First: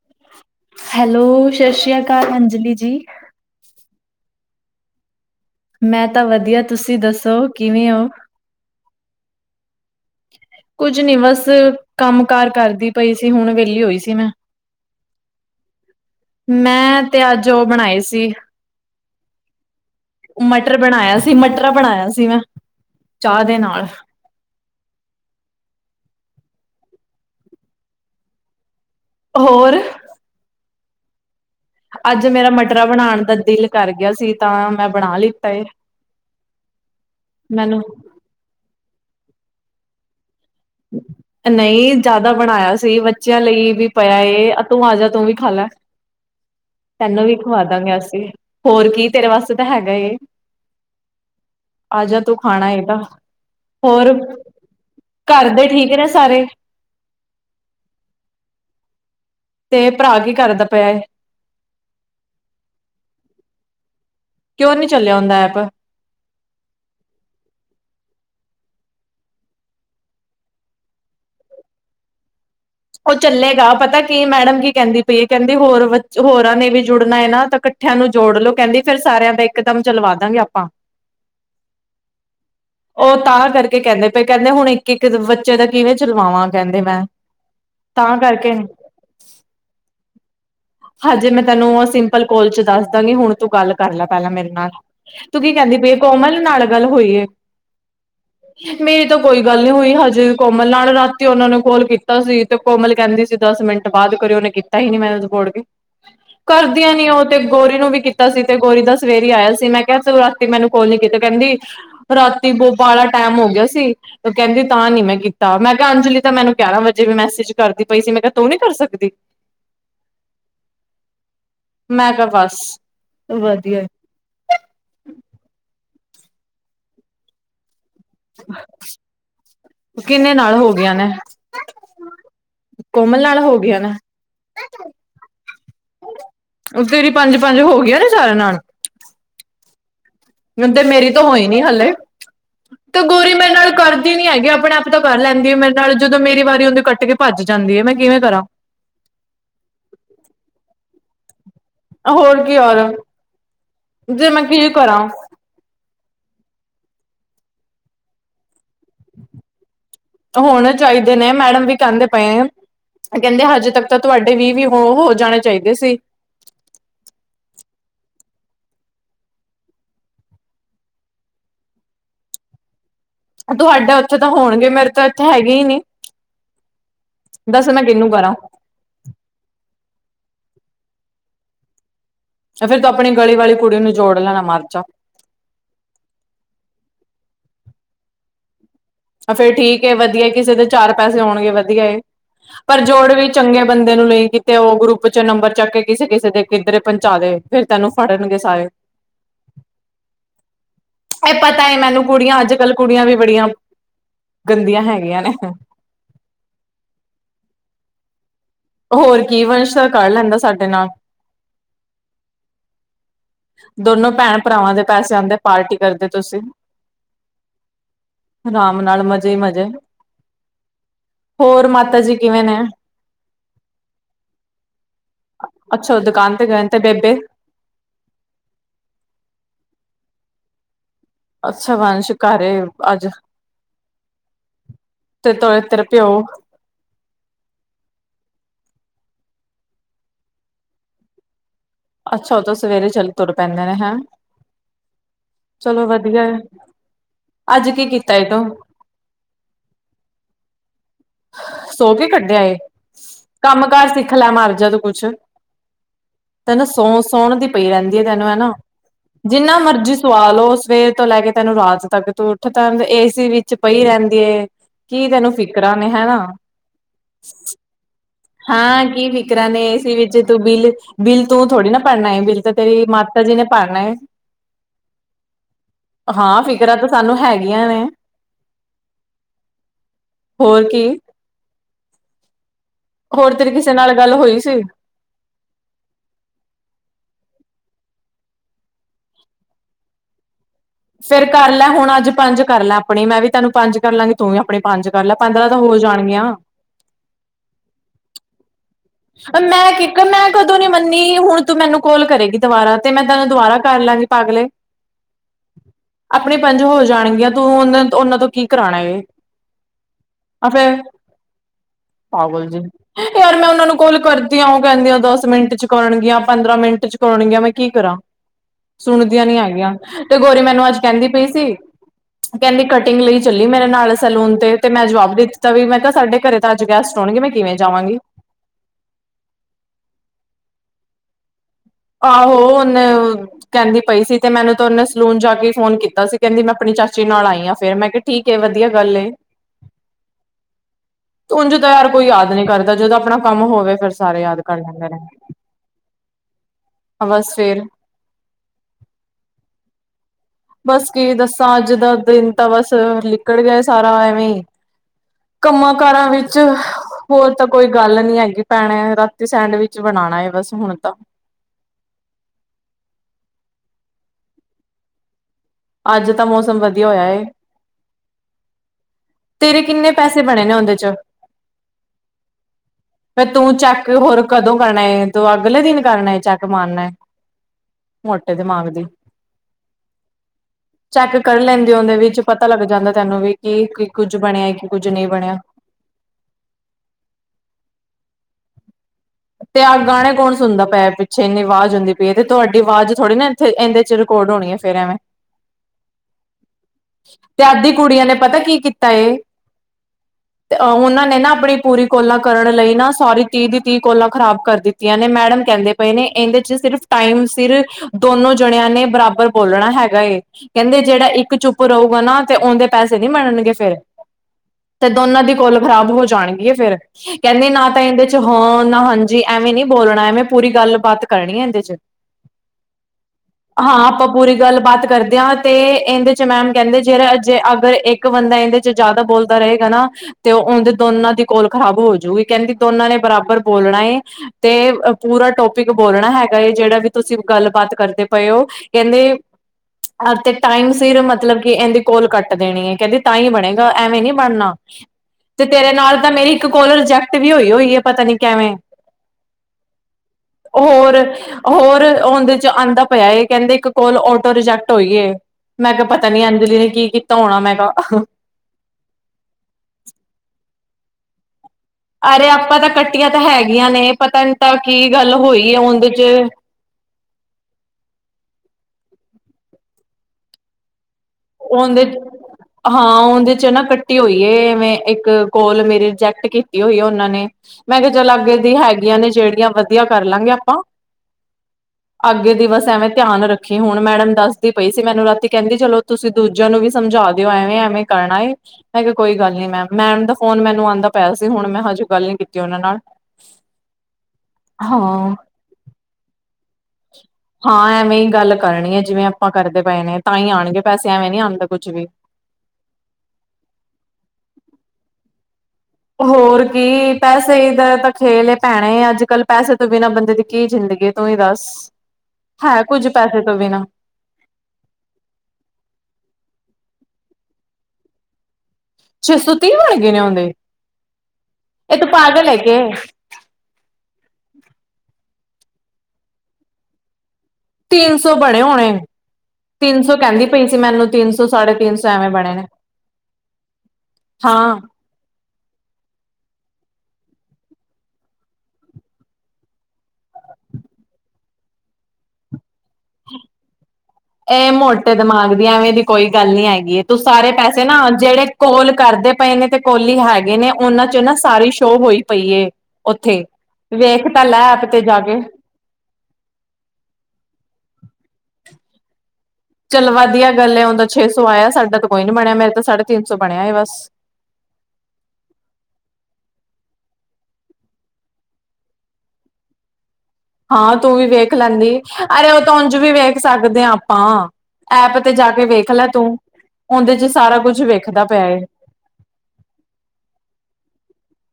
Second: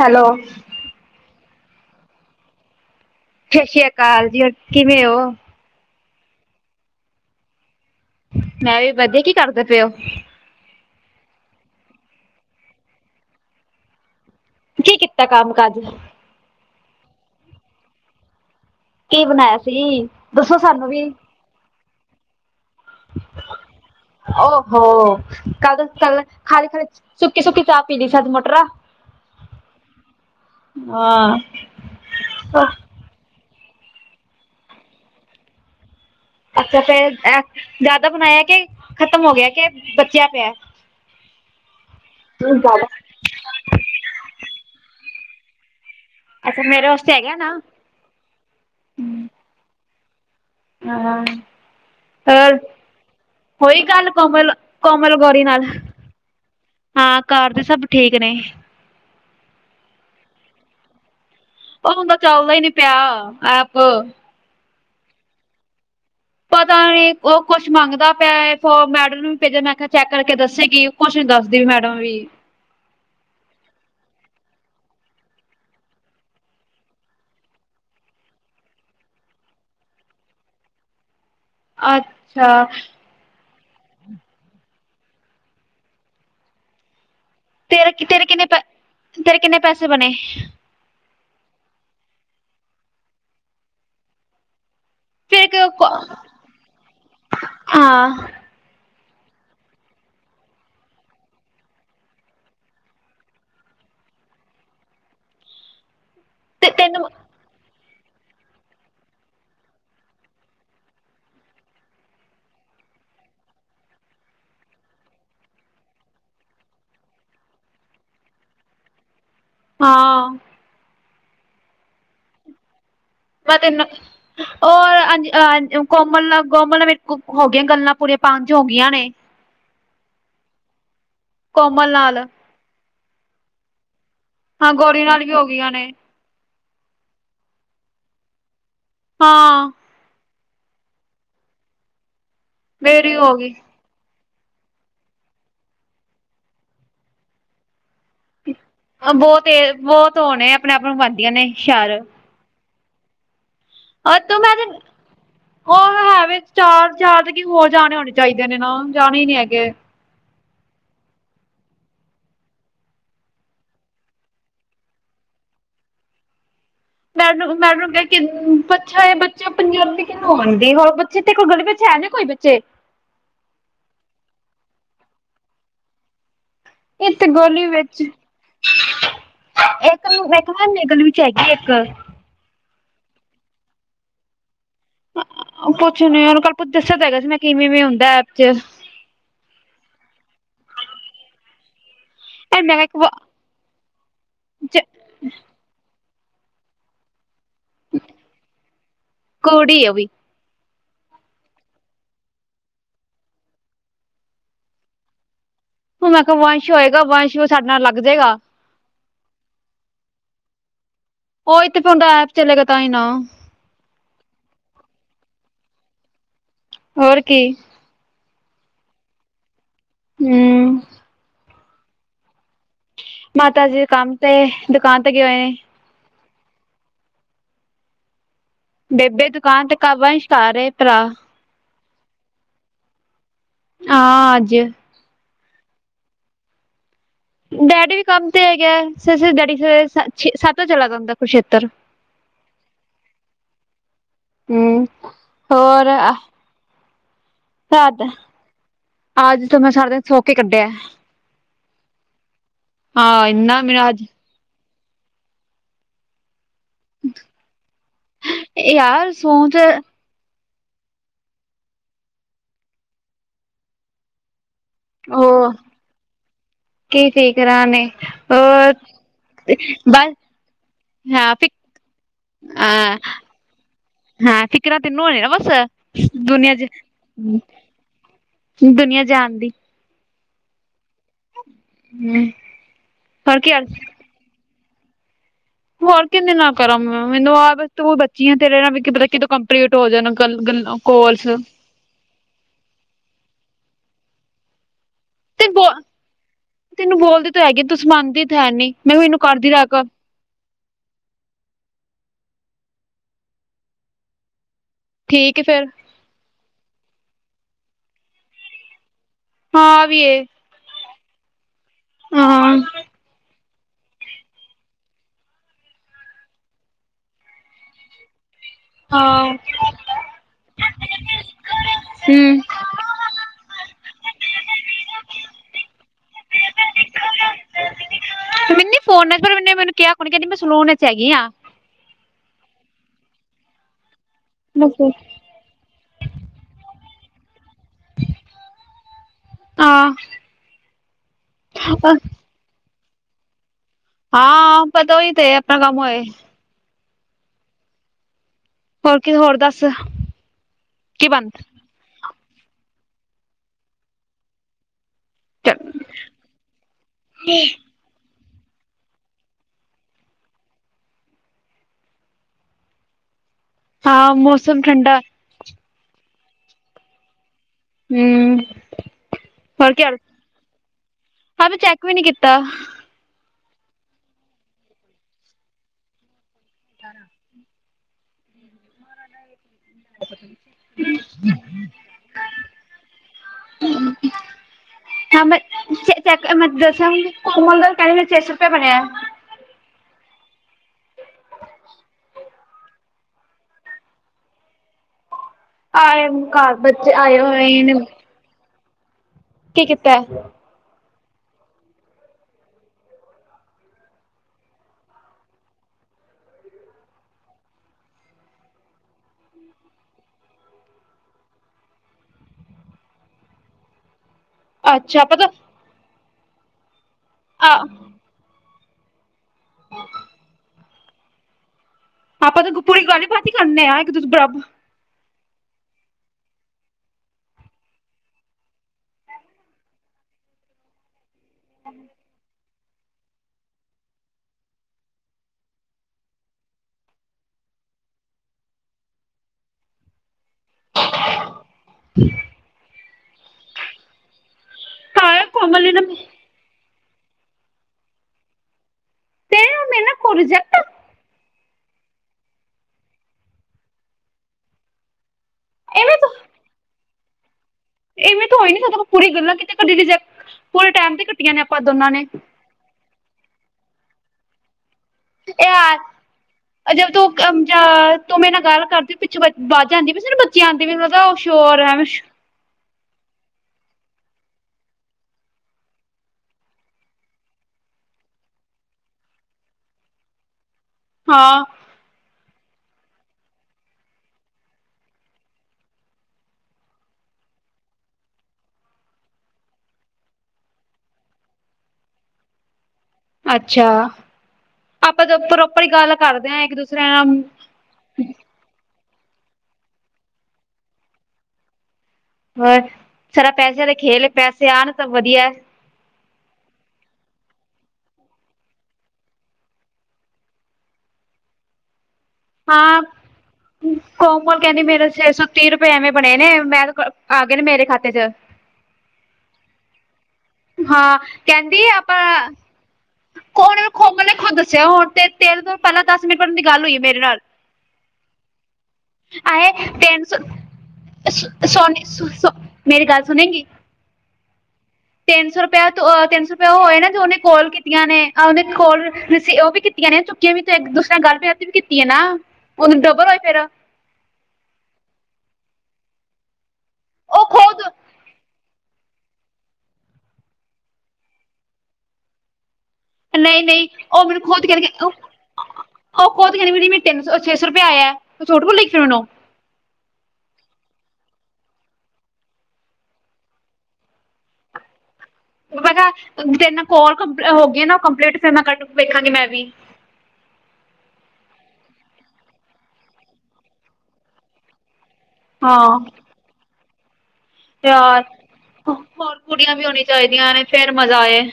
Hello hello, ਸਤਿ ਸ਼੍ਰੀ ਅਕਾਲ ਅੰਜਲੀ ਜੀ ਸਸ੍ਰੀਆ ਕਾਲ ਜੀ। ਹੋਰ ਕਿਵੇਂ ਹੋ? ਮੈਂ ਤਾਂ ਵਧੀਆ। ਤੁਸੀਂ ਦੱਸੋ ਕਿਵੇਂ ਓ? ਮੈਂ ਵੀ ਵਧੀਆ। ਕੀ ਕਰਦੇ ਪਏ ਓ? ਕੁੱਝ ਨੀ ਬਸ ਕੰਮ ਕਾਰ ਕਰਦੀ ਪਈ ਸੀ ਹੁਣ ਵਿਹਲੀ ਹੋਈ ਸੀ ਮੈਂ ਕੀ ਕੀਤਾ ਕੰਮ ਕਾਜ। ਮੈਂ ਤੇ ਅੱਜ ਉਹ ਬਣਾਈ ਸੀ ਕੀ ਬਣਾਇਆ ਸੀ ਦੱਸੋ ਸਾਨੂੰ ਵੀ? ਤੇ ਮਟਰਾ ਬਣਾਇਆ ਸੀ ਮੈਂ ਚਾਹ ਦੇ ਨਾਲ। ਓਹੋ ਕੱਲ-ਕੱਲ ਖਾਲ ਵਿਚ। ਸੁੱਕੀ- ਸੁੱਕੀ ਚਾਹ ਪੀਲੀ ਸਤ ਮਟਰਾ। ਹੋਰ। ਹਾਂ। ਅੱਜ ਮੇਰਾ ਮਟਰਾ ਬਨਾਣ ਦਾ ਦਿਲ ਕਰ ਗਿਆ ਸੀ ਤਾਂ ਮੈਂ ਬਣਾ ਲਿੱਤਾ ਏ। ਅੱਛਾ ਫੇਰ ਮੈਨੂੰ ਜ਼ਿਆਦਾ ਬਣਾਇਆ ਕਿ ਖਤਮ ਹੋ ਗਿਆ ਕਿ ਬਚਿਆ ਪਿਆ ਨਹੀਂ ਜਿਆਦਾ ਬਣਾਇਆ ਸੀ ਬ ਬੱਚਿਆਂ ਲਈ ਵੀ ਪਿਆਆ ਆ ਤੂੰ ਆਜਾ ਤੂੰ ਵੀ ਖਾਲਾ। ਅੱਛਾ ਮੇਰੇ ਵਾਸਤੇ ਤੈਨੂੰ ਹੈਗਾ ਵੀ ਨਾ। ਖਵਾ ਦਾਂਗੇ ਅਸੀਂ ਹੋਰ ਕੀ ਤੇਰੇ ਵਾਸਤੇ ਤਾਂ ਹੈਗਾ ਹਾਂ। ਆਜਾ ਤੂੰ ਫੇਰ ਖਾਣਾ ਏ ਤਾਂ, ਹੋਈ ਗੱਲ ਹੋਰ ਕੋਮਲ। ਕੋਮਲ ਗੋਰੀ ਘਰ ਨਾਲ ਦੇ ਠੀਕ ਨੇ ਸਾਰੇ ਹਾਂ ਘਰ ਦੇ ਸਭ ਠੀਕ ਨੇ ਤੇ ਭਰਾ ਕੀ ਕਰਦਾ ਪਿਆ ਹੈ ਉਹ ਹੁਣ ਤਾਂ ਚੱਲਦਾ ਹੀ ਨੀ ਪਿਆ ਅਪ ਕਿਉਂ ਨੀ ਚਲਿਆ ਓਂਦਾ ਐਪ? ਪਤਾ ਨੀ ਉਹ ਕੁਛ ਮੰਗਦਾ ਪਿਆ ਫੋ ਮੈਡਮ ਨੂੰ ਵੀ ਭੇਜ ਮੈਂ ਕਿਹਾ ਚੈੱਕ ਕਰਕੇ ਦੱਸੇਗੀ ਕੁਛ ਦੱਸਦੀ ਵੀ ਮੈਡਮ ਵੀ। ਉਹ ਚੱਲੇਗਾ ਪਤਾ ਕੀ ਮੈਡਮ ਕੀ ਕਹਿੰਦੀ ਪਈ ਹੈ ਕਹਿੰਦੀ ਹੋਰ ਹੋਰਾਂ ਨੇ ਵੀ ਜੁੜਨਾ ਨਾ ਤਾਂ ਇਕੱਠਿਆਂ ਨੂੰ ਜੋੜ ਲਓ ਕਹਿੰਦੀ ਫਿਰ ਸਾਰਿਆਂ ਦਾ ਇਕਦਮ ਚਲਵਾ ਦਾਂਗੇ ਆਪਾਂ ਅੱਛਾ। ਉਹ ਤਾਂ ਕਰਕੇ ਕਹਿੰਦੇ ਪਏ ਕਹਿੰਦੇ ਹੁਣ ਇੱਕ-ਇੱਕ ਬੱਚੇ ਦਾ ਕਿਵੇਂ ਚਲਵਾਵਾਂ ਕਹਿੰਦੇ ਮੈਂ ਤਾਂ ਤੇਰੇ-ਤੇਰੇ ਕਿੰਨੇ ਕਰਕੇ ਪੈ ਤੇਰੇ ਕਿੰਨੇ ਪੈਸੇ ਬਣੇ ਹਜੇ ਮੈਂ ਤੈਨੂੰ ਓ ਸਿੰਪਲ ਕੋਲ ਚ ਦਸ ਦਾਂਗੀ। ਹੁਣ ਤੂੰ ਗੱਲ ਕਰ ਲੈ ਪਹਿਲਾਂ ਮੇਰੇ ਨਾਲ। ਤੂੰ ਫਿਰ ਕੀ ਕਹਿੰਦੀ ਪਈ ਕੋਮਲ ਨਾਲ ਗੱਲ ਹੋਈ ਹਾਂ ਮੇਰੀ ਤਾਂ ਕੋਈ ਗੱਲ ਨੀ ਹੋਈ ਹਜੇ ਕੋਮਲ ਨਾਲ ਰਾਤੀ ਉਹਨਾਂ ਨੂੰ ਕੋੋਲ ਕੀਤਾ ਸੀ। ਕੋਮਲ ਕਹਿੰਦੀ ਸੀ ਦਸ ਮਿੰਟ ਬਾਅਦ ਕਰਿ ਓਨੇ ਕੀਤਾ ਹੀ ਨੀ ਮੈਂ ਬੋੜ ਕੇ ਤੇ ਕਰਦੀਆਂ ਨੀ ਤੈਨੂੰ ਉਹ ਤੇ ਗੋਰੀ ਨੂੰ ਵੀ ਕੀਤਾ ਸੀ ਤੇ ਗੋਰੀ ਦਾ ਸਵੇਰ ਈ ਆਇਆ ਸੀ। ਮੈਂ ਕਿਆ ਚਲ ਰਾਤੀ ਮੈਨੂੰ ਕੋਲ ਨੀ ਕੀਤੀ। ਓ ਕੈਂਦੀ ਰਾਤੀ ਬੋ ਬਾਲਾ ਟਾਈਮ ਹੋ ਗਿਆ ਸੀ ਉਹ ਕਹਿੰਦੀ ਤਾਂ ਨੀ ਮੈਂ ਕੀਤਾ ਮੈਂ ਕਿਹਾ ਅੰਜਲੀ ਤਾਂ ਮੈਨੂੰ ਗਿਆਰਾਂ ਵਜੇ ਵੀ ਮੈਸੇਜ ਕਰਦੀ ਪਈ ਸੀ ਮੈਂ ਕਿਹਾ ਤੂੰ ਨੀ ਕਰ ਸਕਦੀ ਹਾਂ ਮੈਂਗਾ ਬਸ ਮੈਂ ਤੈਨ ਵਧੀਆ ਹੋਰ ਕੋਮਲ ਨਾਲ ਕੋਮਲ ਨਾਲ ਮੇਰੇ ਹੋ ਗਿਆਂ ਗੱਲਾਂ ਪੂਰੀਆਂ ਪੰਜ ਹੋ ਗਈਆਂ ਨੇ ਕਿੰਨੇ ਨਾਲ ਹੋ ਗਈਆਂ ਨੇ ਕੋਮਲ ਨਾਲ ਕੋਮਲ ਨਾਲ ਹੋ ਗੀਆ ਨਾ ਹਾਂ ਗੋਰੀ ਨਾਲ ਵੀ ਹੋ ਗਈ ਹੁਣੇ। ਉਹ ਤੇਰੀ ਪੰਜ-ਪੰਜ ਹੋ ਗਿਆ ਨੇ ਸਾਰਿਆਂ ਨਾਲ ਹਾਂ। ਤੇ ਮੇਰੀ ਤਾਂ ਹੋਈ ਨੀ ਹਲੇ ਤੇ ਮੇਰੀ ਗੋਰੀ ਹੋ ਮੇਰੇ ਗਈ ਨਾਲ ਕਰ ਨੀ ਹੈਗੀ ਆਪਣੇ ਆਪ ਤਾਂ ਕਰ ਲੈਂਦੀ ਮੇਰੇ ਨਾਲ ਜਦੋਂ ਮੇਰੀ ਵਾਰੀ ਉਹਦੀ ਕੱਟ ਕੇ ਭੱਜ ਜਾਂਦੀ ਹੈ ਮੈਂ ਕਿਵੇਂ ਕਰਾਂ ਬਹੁਤ-ਬਹੁਤ ਉਹ ਨੇ ਆਪਣੇ ਆਪ ਨੂੰ ਬਣਦੀਆਂ ਨੇ ਹੋਸ਼ਿਆਰ ਹੋਰ ਕੀ ਹੋਰ। ਜੇ ਮੈਂ ਕੀ ਕਰਾਂ। ਹੋਰ ਹੈ ਵਿਚ ਚਾਰ-ਚਾਰ ਕਿ ਹੋਰ ਜਾਣੇ ਹੋਣੇ ਚਾਹੀਦੇ ਨੇ ਨਾ ਜਾਣੇ ਈ ਨੀ ਹੈਗੇ। ਹੋਣੇ ਚਾਈਦੇ ਨੇ ਮੈਡਮ ਵੀ ਕਹਿੰਦੇ ਪਏ। ਕਹਿੰਦੇ ਹਜੇ ਤੱਕ ਤਾਂ ਤੁਹਾਡੇ ਵੀ-ਵੀ ਹੋ-ਹੋ ਜਾਣੇ ਚਾਹੀਦੇ ਸੀ ਮੈਡਮ-ਮੈਡਮ ਨੂੰ ਕ ਕੇ ਅੱਛਾ ਇਹ ਬੱਚਾ ਪੰਜਾਬੀ ਕਿ ਨ ਆਂਦੀ ਹੋਰ ਤੇ ਤੇਰੇ ਕੋਈ ਗਲੀ ਵਿੱਚ ਹੈ ਨੇ ਕੋਈ ਬੱਚੇ ਤੁਹਾਡੇ ਉੱਥੇ ਤਾਂ ਹੋਣਗੇ। ਮੇਰੇ ਤਾਂ ਇੱਥੇ ਹੈਗੇ ਈ ਨੀ। ਇੱਥੇ ਗਲੀ ਦੱਸ ਮੈਂ ਵਿੱਚ ਕਿਹਨੂੰ ਕਰਾਂ। [unintelligible] ਤੇ ਫੇਰ ਤੂੰ ਆਪਣੀ ਗਲੀ ਵਾਲੀ ਕੁੜੀ ਨੂੰ ਜੋੜ ਲੈਣਾ ਮਰਜਾ। ਪੁੱਛ ਨੀ ਆ। ਉਹਨੂੰ ਕੱਲ ਪੁੱਛ ਦੱਸਿਆ ਤਾਂ ਹੈਗਾ ਸੀ ਮੈਂ ਕਿਵੇਂ-ਕਿਵੇਂ ਹੁੰਦਾ ਐਪ ਚ। ਫੇਰ ਠੀਕ ਹੈਏ ਵਧੀਆ ਕਿਸੇ ਦੇ ਚਾਰ ਪੈਸੇ ਆਣਗੇ ਵਧੀਆ ਮੈਂ ਪਰ ਕਿਹਾ ਜੋੜ ਵਿੱਚ ਇੱਕ ਚੰਗੇ ਬੰਦੇ ਨੂੰ ਲਈ ਕੀਤੇ ਉਹ ਗਰੁੱਪ ਚ ਨੰਬਰ ਚੱਕ ਕੇ ਕਿਸੇ-ਕਿਸੇ ਦੇ ਕਿੱਧਰੇ ਪਹੁੰਚਾ ਦੇ ਫਿਰ ਤੈਨੂੰ ਫੜਨਗੇ ਸਾਰੇ। ਕੁੜੀ ਉਹ ਵੀ ਇਹ ਪਤਾ ਮੈਨੂੰ ਕੁੜੀਆਂ ਅੱਜ ਕੱਲ ਕੁੜੀਆਂ ਵੀ ਬੜੀਆਂ ਗੰਦੀਆਂ ਹੈਗੀਆਂ ਨੇ ਹੁਣ ਮੇਕੋ ਵੰਸ਼ ਹੋਏਗਾ। ਵੰਸ਼ੂ ਸਾਡੇ ਨਾਲ ਲੱਗ ਜਾਏਗਾ। ਹੋਰ ਕੀ ਵੰਸ਼ ਤਾਂ ਕਰ ਲੈਂਦਾ ਸਾਡੇ ਨਾਲ ਉਹਤੇੇ ਤੁਹਾਡਾ ਐਪ ਚਲੇਗਾ ਤਾਂ ਹੀ ਨਾ ਦੋਨੋ ਭੈਣ ਭਰਾਵਾਂ ਦੇ ਪੈਸੇ ਆਂਦੇ ਪਾਰਟੀ ਕਰਦੇ ਤੁਸੀਂ। ਹੋਰ ਕੀ। ਅਰਾਮ ਨਾਲ ਮਜ਼ੇ ਈ ਮਜ਼ੇ। ਹਮ। ਹੋਰ ਮਾਤਾ ਜੀ ਕਿਵੇਂ ਨੇ ਮਾਤਾ ਜੀ ਕੰਮ ਤੇ ਦੁਕਾਨ ਤੇ ਗਏ ਹੋਏ। ਅੱਛਾ ਉਹ ਦੁਕਾਨ ਤੇ ਗਏ ਤੇ ਬੇਬੇ ਬੇਬੇ ਦੁਕਾਨ ਤੇ ਕ ਵੰਸ਼ ਘਰ ਹ ਭਰਾ ਅੱਛਾ ਵੰਸ਼ ਘਰ ਏ ਅੱਜ। ਆਂ ਅੱਜ। ਤੇ ਤੋ ਤੇ ਪਿਓ ਡੈਡੀ ਵੀ ਕੰਮ ਤੇ ਹੈ ਗਿਆ ਡੈਡੀ ਸਵੇਛੇ ਸੱਤ ਚਲਾਦਾ ਹੁੰਦਾ ਕੁਸ਼ਛੇਤਰ। ਅੱਛਾ ਉਹ ਤੋਂ ਸਵੇਰੇ ਜਲ ਤੁਰ ਪੈਂਦੇ ਨੇ ਹੈਂ। ਹੂੰ ਚਲੋ ਹੋਰ ਵਧੀਆ ਹੈ ਅੱਜ ਕੀ ਕੀਤਾ ਏ ਤੂੰ ਅੱਜ ਤਾਂ ਮੈਂ ਸਾਰਾ ਦਿਨ ਸੋ ਕੇ ਕੱਢਿਆ ਸੋ ਕੇ ਕੱਢਿਆ ਹਾਂ ਇੰਨਾ ਕੰਮ ਮੇਰਾ ਕਾਜ ਅੱਜ ਸਿੱਖ ਲੈ ਮਾਰਜਾ ਤੂੰ ਕੁੱਛ ਤੈਨੂੰ ਸੌਣ-ਸੌਣ ਦੀ ਪਈ ਰਹਿੰਦੀ ਹੈ ਤੈਨੂੰ ਹੈਨਾ ਯਾਰ ਸੌਣ ਚ ਜਿੰਨਾ ਮਰਜੀ ਸੁਆ ਲਉ ਸਵੇਰ ਤੋਂ ਲੈ ਕੇ ਤੈਨੂੰ ਰਾਤ ਤੱਕ ਤੂੰ ਉੱਠ ਤਾਂ ਏ ਸੀ ਵਿੱਚ ਪਈ ਰਹਿੰਦੀ ਏ। ਕੀ ਤੈਨੂੰ ਉਹ ਫਿਕਰਾਂ ਨੇ ਹਨਾ। ਕੀ ਫਿਕਰਾਂ ਨੇ ਹੋਰ ਹਾਂ ਕੀ ਫਿਕਰਾਂ ਨੇ ਏਸੀ ਬਸ ਵਿੱਚ ਤੂੰ ਬਿੱਲ। ਬਿੱਲ ਹਾਂ ਤੂੰ ਫਿਕ ਥੋੜੀ ਨਾ ਭਰਨਾ ਬਿੱਲ ਤਾਂ ਤੇਰੀ ਅ ਮਾਤਾ ਜੀ ਨੇ ਭਰਨਾ। ਹਾਂ ਫਿਕਰਾਂ ਤੈਨੂੰ ਆ ਬਸ ਹਾਂ ਦੁਨੀਆਂ ਚ। ਫਿਕਰਾਂ ਤਾਂ ਸਾਨੂੰ ਹੈਗੀਆਂ ਨੇ ਦੁਨੀਆਂ ਜਹਾਨ ਦੀ। ਹੋਰ ਕੀ। [inaudible] ਹੋਰ ਤੇਰੀ ਕੀ ਹਾਲ ਕਿਸੇ ਨਾਲ ਗੱਲ ਹੋਈ ਸੀ? ਹੋਰ ਕਿਨਦੇ ਨਾ ਕਰਾਂ ਮੈਂ ਮੈਨੂੰ ਆਪ ਤੂੰ ਬੱਚੀ ਐ ਤੇਰੇ ਨਾਲ ਵੀ ਪਤਾ ਕਿਦੋਂ ਕੰਪਲੀਟ ਹੋ ਜਾਣਾ ਗੱਲ ਗੱਲਾਂ। ਕੋਲਸ ਫੇਰ ਕਰ ਲੈ ਹੁਣ ਅੱਜ ਪੰਜ ਕਰ ਲੈ ਆਪਣੀ ਮੈਂ ਵੀ ਤੈਨੂੰ ਪੰਜ ਕਰ ਲਾਂਗੀ ਤੂੰ ਵੀ ਆਪਣੇ ਪੰਜ ਕਰ ਲੈ। ਤੇ ਪੰਦਰਾਂ ਤਾਂ ਬੋ ਹੋ ਜਾਣਗੀਆਂ। ਤੈਨੂੰ ਬੋਲਦੀ ਤਾਂ ਹੈਗੇ ਤੁਸੀਂ ਮੰਨਦੀ ਤਾਂ ਹੈ ਨੀ। ਮੈਂ ਮੈਨੂੰ ਕਰਦੀ ਰਹਿ ਮੈਂ ਕਰ ਕਿ ਅਗਰ ਮੈਂ ਕਦੋਂ ਨੀ ਮੰਨੀ ਹੁਣ ਤੂੰ ਮੈਨੂੰ ਕਾਲ ਕਰੇਗੀ ਦੁਬਾਰਾ ਤੇ ਮੈਂ ਤੈਨੂੰ ਦੁਬਾਰਾ ਕਰ ਲਾਂਗੀ ਪਾਗਲੇ। ਠੀਕ ਫਿਰ। ਆਪਣੇ ਪੰਜ ਹੋ ਜਾਣਗੀਆਂ ਤੂੰ ਉਹ ਉਹਨਾਂ ਤੋਂ ਕੀ ਕਰਾਉਣਾ ਹੈ। ਹਾਂ ਆ ਵੀਏ ਆ ਫਿਰ ਪਾਗਲ ਹਾਂ ਜੀ ਕੀ ਯਾਰ ਮੈਂ ਉਹਨਾਂ ਨੂੰ। ਕੋਲ ਕਰਦੀਆਂ ਉਹ ਕਹਿੰਦੀਆਂ ਦੱਸ ਮਿੰਟ ਚ ਕਰਨਗੀਆਂ ਪੰਦਰਾਂ ਮਿੰਟ ਚ ਕਰਣਗੀਆਂ ਮੈਂ ਕੀ ਕਰਾਂ। ਸੁਣਦੀਆਂ ਹਾਂ ਨੀ ਹੈਗੀਆਂ ਤੇ ਗੋਰੀ ਮੈਨੂੰ ਅੱਜ ਕਹਿੰਦੀ ਪਈ ਸੀ ਹੂੰ ਕਹਿੰਦੀ ਕਟਿੰਗ ਲਈ ਚੱਲੀ ਮੇਰੇ ਨਾਲ ਸਲੂਨ ਤੇ। ਤੇ ਮੈਂ ਜਵਾਬ ਦੇ ਦਿੱਤਾ ਵੀ ਮੈਂ ਕਿਹਾ ਸਾਡੇ ਘਰੇ ਤਾਂ ਅੱਜ ਗੈਸਟ। ਆਉਣ ਗੇ ਮੈਂ ਕਿਵੇਂ ਜਾਵਾਂਗੀ ਮਿਨੀ ਫੋਨ ਨਾ ਕਰੋ ਉਹਨੇ ਮੈਨੂੰ ਕਿਹਾ ਹੁਣੀ ਮੈਂ ਸੈਲੂਨ ਚ ਹੈਗੀ ਆ। ਆਹੋ ਉਹਨੇ ਹੁਣ ਕਹਿੰਦੀ ਪਈ ਸੀ ਤੇ, ਮੈਨੂੰ ਤਾਂ ਉਹਨੇ ਸਲੂਨ ਜਾ ਕੇ ਫੋਨ ਕੀਤਾ ਸੀ। ਕਹਿੰਦੀ ਮੈਂ ਆਪਣੀ ਚਾਚੀ ਨਾਲ ਆਈ ਹਾਂ ਫੇਰ ਮੈਂ ਕਿਹਾ ਠੀਕ ਏ ਵਧੀਆ ਗੱਲ ਏ। ਹਾਂ ਉਂਝ ਤਾਂ ਯਾਰ ਕੋਈ ਯਾਦ ਨਹੀਂ ਕਰਦਾ ਜਦੋਂ ਆਪਣਾ ਕੰਮ ਹੋਵੇ ਫਿਰ। ਸਾਰੇ ਯਾਦ ਕਰ ਹਾਂ ਲੈਂਦੇ ਪਤੋ ਹੀ ਤੇ ਆਪਣਾ ਕੰਮ ਹੋਏ। ਅ ਬਸ ਫਿਰ ਹੋਰ ਕੀ ਹੋਰ ਦੱਸ? ਬਸ ਕੀ ਦੱਸਾਂ ਅੱਜ ਦਾ ਦਿਨ ਤਾਂ ਬਸ ਨਿਕਲ ਗਿਆ ਸਾਰਾ ਐਵੇਂ ਹੀ। ਕੰਮਾਂ- ਕਾਰਾਂ ਵਿੱਚ ਹੋਰ ਤਾਂ ਕੋਈ ਗੱਲ ਨੀ ਹੈਗੀ ਭੈਣੇ ਰਾਤੀ ਸੈਂਡਵਿਚ ਬਣਾਉਣਾ ਹੈ ਬਸ ਹੁਣ ਤਾਂ। ਹਾਂ ਮੌਸਮ ਠੰਡਾ। ਅੱਜ ਤਾਂ ਮੌਸਮ ਵਧੀਆ ਹੋਇਆ ਏ। ਹਮ ਤੇਰੇ ਹੋਰ ਕੀ ਕਿੰਨੇ ਹਾਲ ਪੈਸੇ ਬਣੇ ਨੇ ਉਹਦੇ ਹਲੇ ਚੈੱਕ ਵੀ ਨੀ ਕੀਤਾ। ਫਿਰ ਤੂੰ ਚੈੱਕ ਹੋਰ ਕਦੋਂ ਕਰਨਾ ਤੂੰ ਅਗਲੇ ਦਿਨ ਕਰਨਾ ਚੈੱਕ ਮਨਲੇ। ਮੋਟੇ ਦੇਮਾਗ ਦੀ। [unintelligible] ਚੈਕ ਕਰ ਲੈਦੇ ਉਹਦੇ ਵਿੱਚ ਪਤਾ ਲੱਗ ਜਾਦਾ ਤੈਨੂੰ ਵੀ ਕਿ ਕੀ ਕੁੱਝ ਬਣਿਆ ਕੀ ਕੁੱਝ ਨਹੀ ਹਾਂ ਬਣਿਆ। ਮੈਂ ਚੈੱਕ ਮੈਂ ਦਸਾ ਦੱਸਾਂਗੀ ਨੀ ਉਹਦਾ ਕਿਵੇਂ ਛੇ ਸੌ ਰੁਪਿਆ ਬਣਿਆ। ਤੇ ਆਹ ਗਾਣੇ ਕੌਣ ਸੁਣਦਾ ਪਿਆ ਪਿੱਛੇ ਇੰਨੀ ਆਵਾਜ਼ ਹੁੰਦੀ ਪਈ ਤੇ ਤੁਹਾਡੀ ਆਵਾਜ਼ ਥੋੜ੍ਹੀ ਨਾ ਇਹਦੇ ਚ ਰਿਕਾਰਡ ਹੋਣੀ ਆ ਫੇਰ ਐਵੇਂ ਆਏ ਘਰ ਬੱਚੇ ਆਏ ਤੇ ਹੋਏ ਅੱਧੀ ਕੁੜੀਆਂ ਨੇ ਪਤਾ ਕੀ ਕੀਤਾ ਏ। ਕੀ ਕੀਤਾ? ਉਹਨਾਂ ਨੇ ਨਾ ਆਪਣੀ ਪੂਰੀ ਕੋਲਾਂ ਕਰਨ ਲਈ ਨਾ ਸਾਰੀ ਤੀਹ ਦੀ ਤੀਹ ਕੋਲਾਂ ਖ਼ਰਾਬ ਕਰ ਦਿੱਤੀਆਂ ਨੇ, ਮੈਡਮ ਕਹਿੰਦੇ ਪਏ ਨੇ ਇਹਦੇ ਚ ਸਿਰਫ ਟਾਈਮ ਸਿਰ। ਦੋਨੋ ਜਣਿਆਂ ਨੇ ਬਰਾਬਰ ਬੋਲਣਾ ਹੈਗਾ ਏ। ਕਹਿੰਦੇ ਜਿਹੜਾ ਇੱਕ ਚੁੱਪ ਰਹੂਗਾ ਨਾ, ਤੇ ਆਉਂਦੇ ਪੈਸੇ ਨਹੀ ਮੰਨਨਗੇ ਫੇਰ। ਤੇ ਅੱਛਾ ਆਪਾਂ ਦੋਨਾਂ ਤਾਂ ਦੀ ਕੋਲ ਖ਼ਰਾਬ ਹੋ ਜਾਣਗੀ ਹੈ ਫੇਰ ਕਹਿੰਦੀ ਆਹ ਨਾ ਤਾਂ ਇਹਦੇ ਚ ਹਾਂ। ਹਾਂਜੀ, ਐਵੇਂ ਨੀ ਬੋਲਣਾ ਐਵੇਂ ਪੂਰੀ ਗੱਲਬਾਤ ਕਰਨੀ ਹੈ ਇਹਦੇ ਤੇ। ਆਪਾਂ ਤਾਂ ਪੂਰੀ ਗੱਲ ਬਾਤ ਹੀ ਕਰਨੇ ਹਾਂ ਆ ਇੱਕ ਦੂਜੇ ਆਪਾਂ ਪੂਰੀ ਬਰਾਬਰ ਗੱਲਬਾਤ ਕਰਦੇ ਹਾਂ। ਤੇ ਇਹਦੇ ਚ ਮੈਮ ਕਹਿੰਦੇ ਜਿਹੜਾ ਜੇ ਅਗਰ ਇੱਕ ਬੰਦਾ ਇਹਦੇ ਚ ਜ਼ਿਆਦਾ ਬੋਲਦਾ ਰਹੇਗਾ ਨਾ। ਤੇ ਉਹਦੇ ਦੋਨਾਂ ਦੀ ਕੋਲ ਖਰਾਬ ਹੋ ਜੂਗੀ ਕਹਿੰਦੀ ਦੋਨਾਂ ਨੇ ਬਰਾਬਰ ਬੋਲਣਾ ਏ। ਤੇ ਪੂਰਾ ਟੋਪਿਕ ਬੋਲਣਾ ਹੈਗਾ ਹੈ। ਜਿਹੜਾ ਵੀ ਤੁਸੀਂ ਗੱਲਬਾਤ ਕਰਦੇ ਪਏ ਹੋ। ਕਹਿੰਦੇ ਅਹ। ਟਾਈਮ ਸਿਰ ਮਤਲਬ ਕਿ ਇਹਦੇ ਕੋਲ ਕੱਟ ਦੇਣੀ ਹੈ। ਕਹਿੰਦੀ ਤਾਂ ਹੀ ਬਣੇਗਾ ਐਵੇਂ ਨੀ ਬਣਨਾ। ਹਾਂ ਤੇ ਕੋਮਲ ਨੇ ਤੇਰੇ ਨਾ ਨਾਲ ਤਾਂ ਮੇਰੀ ਇੱਕ ਕੋਲ ਰਿਜੈਕਟ ਵੀ ਹੋਈ-ਹੋਈ ਹੈ ਪਤਾ ਨੀ ਕਿਵੇਂ। [unintelligible] ਹੋਰ-ਹੋਰ ਉਹਦੇ ਚ ਆਉਂਦਾ ਪਿਆ, ਕਹਿੰਦੇ ਇੱਕ ਕੋਲ ਆਟੋ ਰਿਜੈਕਟ ਹੋਈ ਏ। ਮੈਂਨੂੰ ਇਵੇਂ ਪਤਾ ਤੂੰ ਨੀ ਅੰਜਲੀ ਨੇ ਕੀ ਕੀਤਾ ਹੋਣਾ ਮੈ ਕਿਹਾ। ਇਵੇਂ ਤਾਂ ਹੋਈ ਨੀ ਸਕਦਾ ਪੂਰੀ ਗੱਲਾਂ ਕੀਤੀਆਂ ਸਾਡੀਆਂ ਰਿਜੈਕਟ ਪੂਰੇ ਟਾਈਮ ਤੇ ਕੱਟੀਆਂ ਨੇ ਆਪਾਂ ਦੋਨਾਂ ਨੇ। ਅਰੇ ਆਪਾਂ ਤਾਂ ਕੱਟੀਆਂ ਤਾਂ ਹੈਗੀਆਂ ਨੇ ਪਤਾ ਤਾਂ ਕੀ ਗੱਲ ਹੋਈ ਹੈ ਉਦੇ ਚ ਜ ਤੂੰ-ਤੂੰ ਮੇਰੇ ਨਾਲ ਗੱਲ ਕਰਦੀ ਪਾਈ ਪਿੱਛੋਂ ਵਾਜਾਂ ਆਂਦੀ ਵੀ ਸੀ ਨਾ ਬੱਚੇਆ ਦੀ ਫੇ ਮੈਂ ਕਿਹਾ ਆ ਉਹ। ਸ਼ੋਰ ਫੋਨ ਦੇ। ਐ ਹਾਂ ਉਹਦੇ ਚ ਨਾ ਕੱਟੀ ਹੋਈ ਹੈ, ਏਵੇ ਇੱਕ ਕੋਲ ਮੇਰੀ ਰਿਜੈਕਟ ਕੀਤੀ ਹੋਈ ਹੈ ਉਹਨਾਂ ਨੇ। ਮੈਂ ਕਿਹਾ ਚਲ ਅਗੇ ਦੀ ਹੈਗੀਆਂ ਨੇ ਜਿਹੜੀਆਂ ਵਧੀਆ ਕਰ ਲਾਂਗੇ ਆਪਾਂ। ਹਾਂ। ਅੱਗੇ ਦੀ ਬਸ ਐਵੇਂ ਧਿਆਨ ਰੱਖੀ ਹੁਣ ਮੈਡਮ ਦੱਸਦੀ ਪਈ ਸੀ ਮੈਨੂੰ ਰਾਤੀ ਕਹਿੰਦੀ ਚਲੋ। ਤੁਸੀਂ ਦੂਜਿਆਂ ਨੂੰ ਵੀ ਸਮਝਾ ਦਿਓ ਐਵੇਂ-ਐਵੇਂ ਕਰਨਾ ਹੈ। ਮੈਂ ਕਿਹਾ ਕੋਈ ਗੱਲ ਨੀ ਮੈ ਮੈਮ ਦਾ ਫੋਨ ਮੈਨੂੰ ਆਉਂਦਾ ਪਿਆ ਸੀ ਹੁਣ ਮੈਂ ਹਜੇ ਗੱਲ ਨੀ ਕੀਤੀ ਉਹਨਾਂ ਨਾਲ। ਅੱਛਾ, ਆਪਾਂ ਹਾਂ ਤ ਪ੍ਰੋਪਰ ਗੱਲ ਕਰਦੇ ਹਾਂ ਇੱਕ ਦੂਸਰੇਆਂ ਨਾਲ। ਹਾਂ ਐਵੇਂ ਹੀ ਗੱਲ ਕਰਨੀ ਹੈ ਜਿਵੇਂ ਆਪਾਂ ਕਰਦੇ ਪਏ ਨੇ ਤਾਂ ਹੀ ਆਉਣਗੇ ਪੈਸੇ ਐਵੇਂ ਨੀ ਆਉਣਂਦੇ ਕੁਛ ਵੀ ਹੋਰ ਸਾਰਾ ਪੈਸੇ ਦੇ ਖੇਲ ਪੈਸੇ ਆਉਣ ਤਾਂ ਵਧੀਆ। ਹੋਰ ਕੀ ਪੈਸੇ ਤਾਂ ਖੇਲ ਏ ਭੈਣੇ ਅੱਜ ਕੱਲ ਪੈਸੇ ਤੋਂ ਬਿਨਾਂ ਬੰਦੇ ਦੀ ਕੀ ਜ਼ਿੰਦਗੀ। ਤੂੰ ਹੀ ਦੱਸ ਹੈ ਕੁੱਝ ਪੈਸੇ ਤੋਂ ਬਿਨਾ। ਕੁਮ ਕੋਲ ਕਹਿੰਦੀ ਮੇਰੇ ਛੇ ਸੌ ਤੀਹ ਰੁਪਏ ਐਵੇਂ ਬਣੇ ਨੇ ਮੈਂ ਆ ਗਏ ਨੇ ਮੇਰੇ ਖਾਤੇ ਚ ਛੇ ਸੌ ਤੀਹ ਹੋ ਗਏ ਨੇ ਉਹਦੇ? ਹਾਂ ਕਹਿੰਦੀ ਇਹ ਤਾਂ ਪਾਗਲ ਆਪਾਂ ਹੈਗੇ ਉਹ ਨੇ ਖੁਦ ਦੱਸਿਆ ਹੁਣ ਤੇਰੇ ਤੋਂ ਪਹਿਲਾਂ ਦਸ ਮਿੰਟ ਪਹਲੇ ਦੀ ਗੱਲ ਹੋਈ ਹੈ ਮੇਰੇ ਨਾਲ। ਤਿੰਨ ਸੌ ਬਣੇ ਹੋਣੇ। ਤਿੰਨ ਸੌ ਕਹਿੰਦੀ ਪਈ ਸੀ ਮੈਨੂੰ ਤਿੰਨ ਸੌ ਸਾਢੇ ਤਿੰਨ ਸੋਨੀ ਸੌ ਐਵੇਂ ਬਣੇ ਨੇ। ਮੇਰੀ ਗੱਲ ਸੁਣੇਗੀ ਹਾਂ। ਤਿੰਨ ਸੌ ਰੁਪਏ ਤਿੰਨ ਸੌ ਰੁਪਇਆ ਉਹ ਹੋਏ ਨਾ ਤੇ ਉਹਨੇ ਕੋਲ ਕੀਤੀਆਂ ਨੇ ਉਹਨੇ ਕੋਲ ਰਿ ਉਹ ਵੀ ਕੀਤੀਆ। ਨੇ ਚੁੱਕੀਆਂ ਵੀ ਤੇ ਇਕ ਦੂਸਰੇ ਨਾਲ ਗੱਲ ਫੇ ਤੇ ਵੀ ਕੀਤੀ ਹੈ ਨਾ ਉਨੂੰ ਡਬਰ ਹੋਏ ਤੇਰਾ- ਇਹ ਮੋਟੇ ਦਿਮਾਗ ਦੀ ਐਵੇਂ ਦੀ ਕੋਈ ਗੱਲ ਨੀ ਹੈਗੀ ਤੂੰ ਉਹ ਸਾਰੇ ਖੁਦ ਪੈਸੇ ਨਾ ਜਿਹੜੇ ਕੋਲ ਕਰਦੇ ਪਏ ਨੇ ਤੇ ਕੋਲੀ ਹੈਗੇ ਨੇ ਉਹਨਾਂ ਚ ਨਾ ਸਾਰੀ ਸ਼ੋਅ ਹੋਈ ਪਈ ਉੱਥੇ ਨਹੀਂ ਨਹੀਂ ਵੇਖ ਉਹ ਮੈਨੂੰ ਤਾਂ ਲੈ ਖੁਦ ਐਪ ਕਹਿਣਗੇ ਤੇ ਜਾ ਕੇ। ਉਹ ਖੁਦ ਕਿੰਹਦੀ ਵੀ ਮੇ ਤਿੰਨ ਸੌ, ਛੇ ਸੌ ਰੁਪਇਆ ਆਇਆ, ਤੋਂ ਝੂਠ ਬੋਲੇਗੀ ਮੈਨੂੰ ਓਹ। ਚਲੋ ਵਧੀਆ ਗੱਲ ਉਦਾ ਛੇ ਸੌ ਆਇਆ ਸਾਡਾ ਤਾਂ ਕੋਈ ਨੀ ਬਣਿਆ ਮੇਰੇ ਤਾਂ ਸਾਢੇ ਤਿੰਨ ਸੌ ਬਣਿਆ ਬਸ ਔ ਮੈਂ ਕਿਹਾ ਤੇਰੇ ਨਾਲ ਕਾੱਲ ਹੋ ਗਏ ਨਾ ਕੰਪਲੀਟ, ਫਿਰ ਮੈਂ ਕੱਢ ਵੇਖਾਂਗੀ ਮੈਂ ਵੀ ਹਾਂ ਤੂੰ ਵੀ ਵੇਖ ਲੈਂਦੀ, ਅਰੇ ਉਹ ਤਾਂ ਉੰਝ ਵੀ ਵੇਖ ਸਕਦੇ ਹਾਂ ਆਪਾਂ। ਐਪ ਤੇ ਜਾ ਕੇ ਵੇਖ ਹਾਂ ਲੈ ਤੂੰ, ਉਹਦੇ ਚ ਸਾਰਾ ਕੁਛ ਯਾਰ ਵੇਖਦਾ ਪਿਆ ਏ। ਹੋਰ ਕੁੜੀਆਂ ਵੀ ਹੋਣੀ ਚਾਹੀਦੀਆਂ ਨੇ, ਫੇਰ ਮਜ਼ਾ ਆਏ।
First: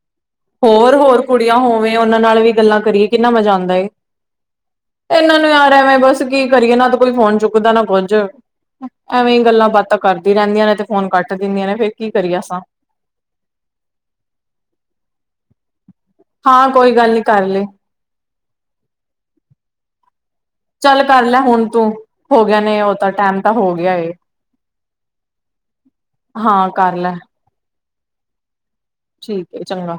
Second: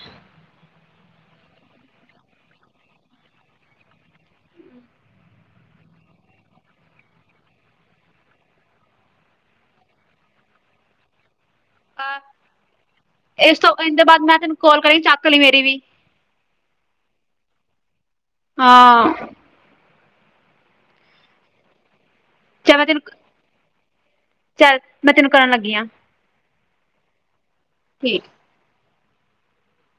ਹੋਰ-ਹੋਰ ਕੁੜੀਆਂ ਹੋਵੇ, ਉਹਨਾਂ ਨਾਲ ਵੀ ਗੱਲਾਂ ਕਰੀਏ ਕਿੰਨਾ ਮਜ਼ਾ ਆਉਂਦਾ ਏ। ਇਹਨਾਂ ਨੂੰ ਯਾਰ ਐ ਮੈਂ ਬੱਸ ਕੀ ਕਰੀਏ, ਇਹ ਨਾ ਤੇ ਕੋਈ ਫੋਨ ਚੁੱਕਦਾ ਨਾ ਕੁੱਝ। ਐਵੇਂ ਹੀ ਗੱਲਾਂ ਬਾਤਾਂ ਕਰਦੀ ਰਹਿੰਦੀਆਂ ਨੇ ਤੇ ਫੋਨ ਕੱਟ ਦਿੰਦੀਆਂ ਨੇ ਫੇਰ ਕੀ ਕਰੀਏ ਸਾਂ ਇਸ ਤੋਂ ਇਹਦੇ ਬਾਅਦ ਮੈਂ ਤੈਨੂੰ ਕਾਲ ਕਰੀ, ਚੱਕ ਲਈ ਮੇਰੀ ਵੀ। ਹਾਂ ਕੋਈ ਗੱਲ ਨਹੀਂ, ਕਰ ਲਏ। ਹਾਂ ਚੱਲ ਕਰ ਲੈ, ਹੁਣ ਤੂੰ। ਹੋ ਗਿਆ ਚ ਨੇ, ਮੈਂ ਉਹ ਤੈਨੂੰ ਤਾਂ ਟੈਮ ਤਾਂ ਹੋ ਗਿਆ ਏ। ਚੱਲ ਮੈਂ ਤੈਨੂੰ ਕਰਨ ਲੱਗੀ ਆ ਹਾਂ ਕਰ ਲੈ ਠੀਕ। ਠੀਕ ਏ ਚੰਗਾ।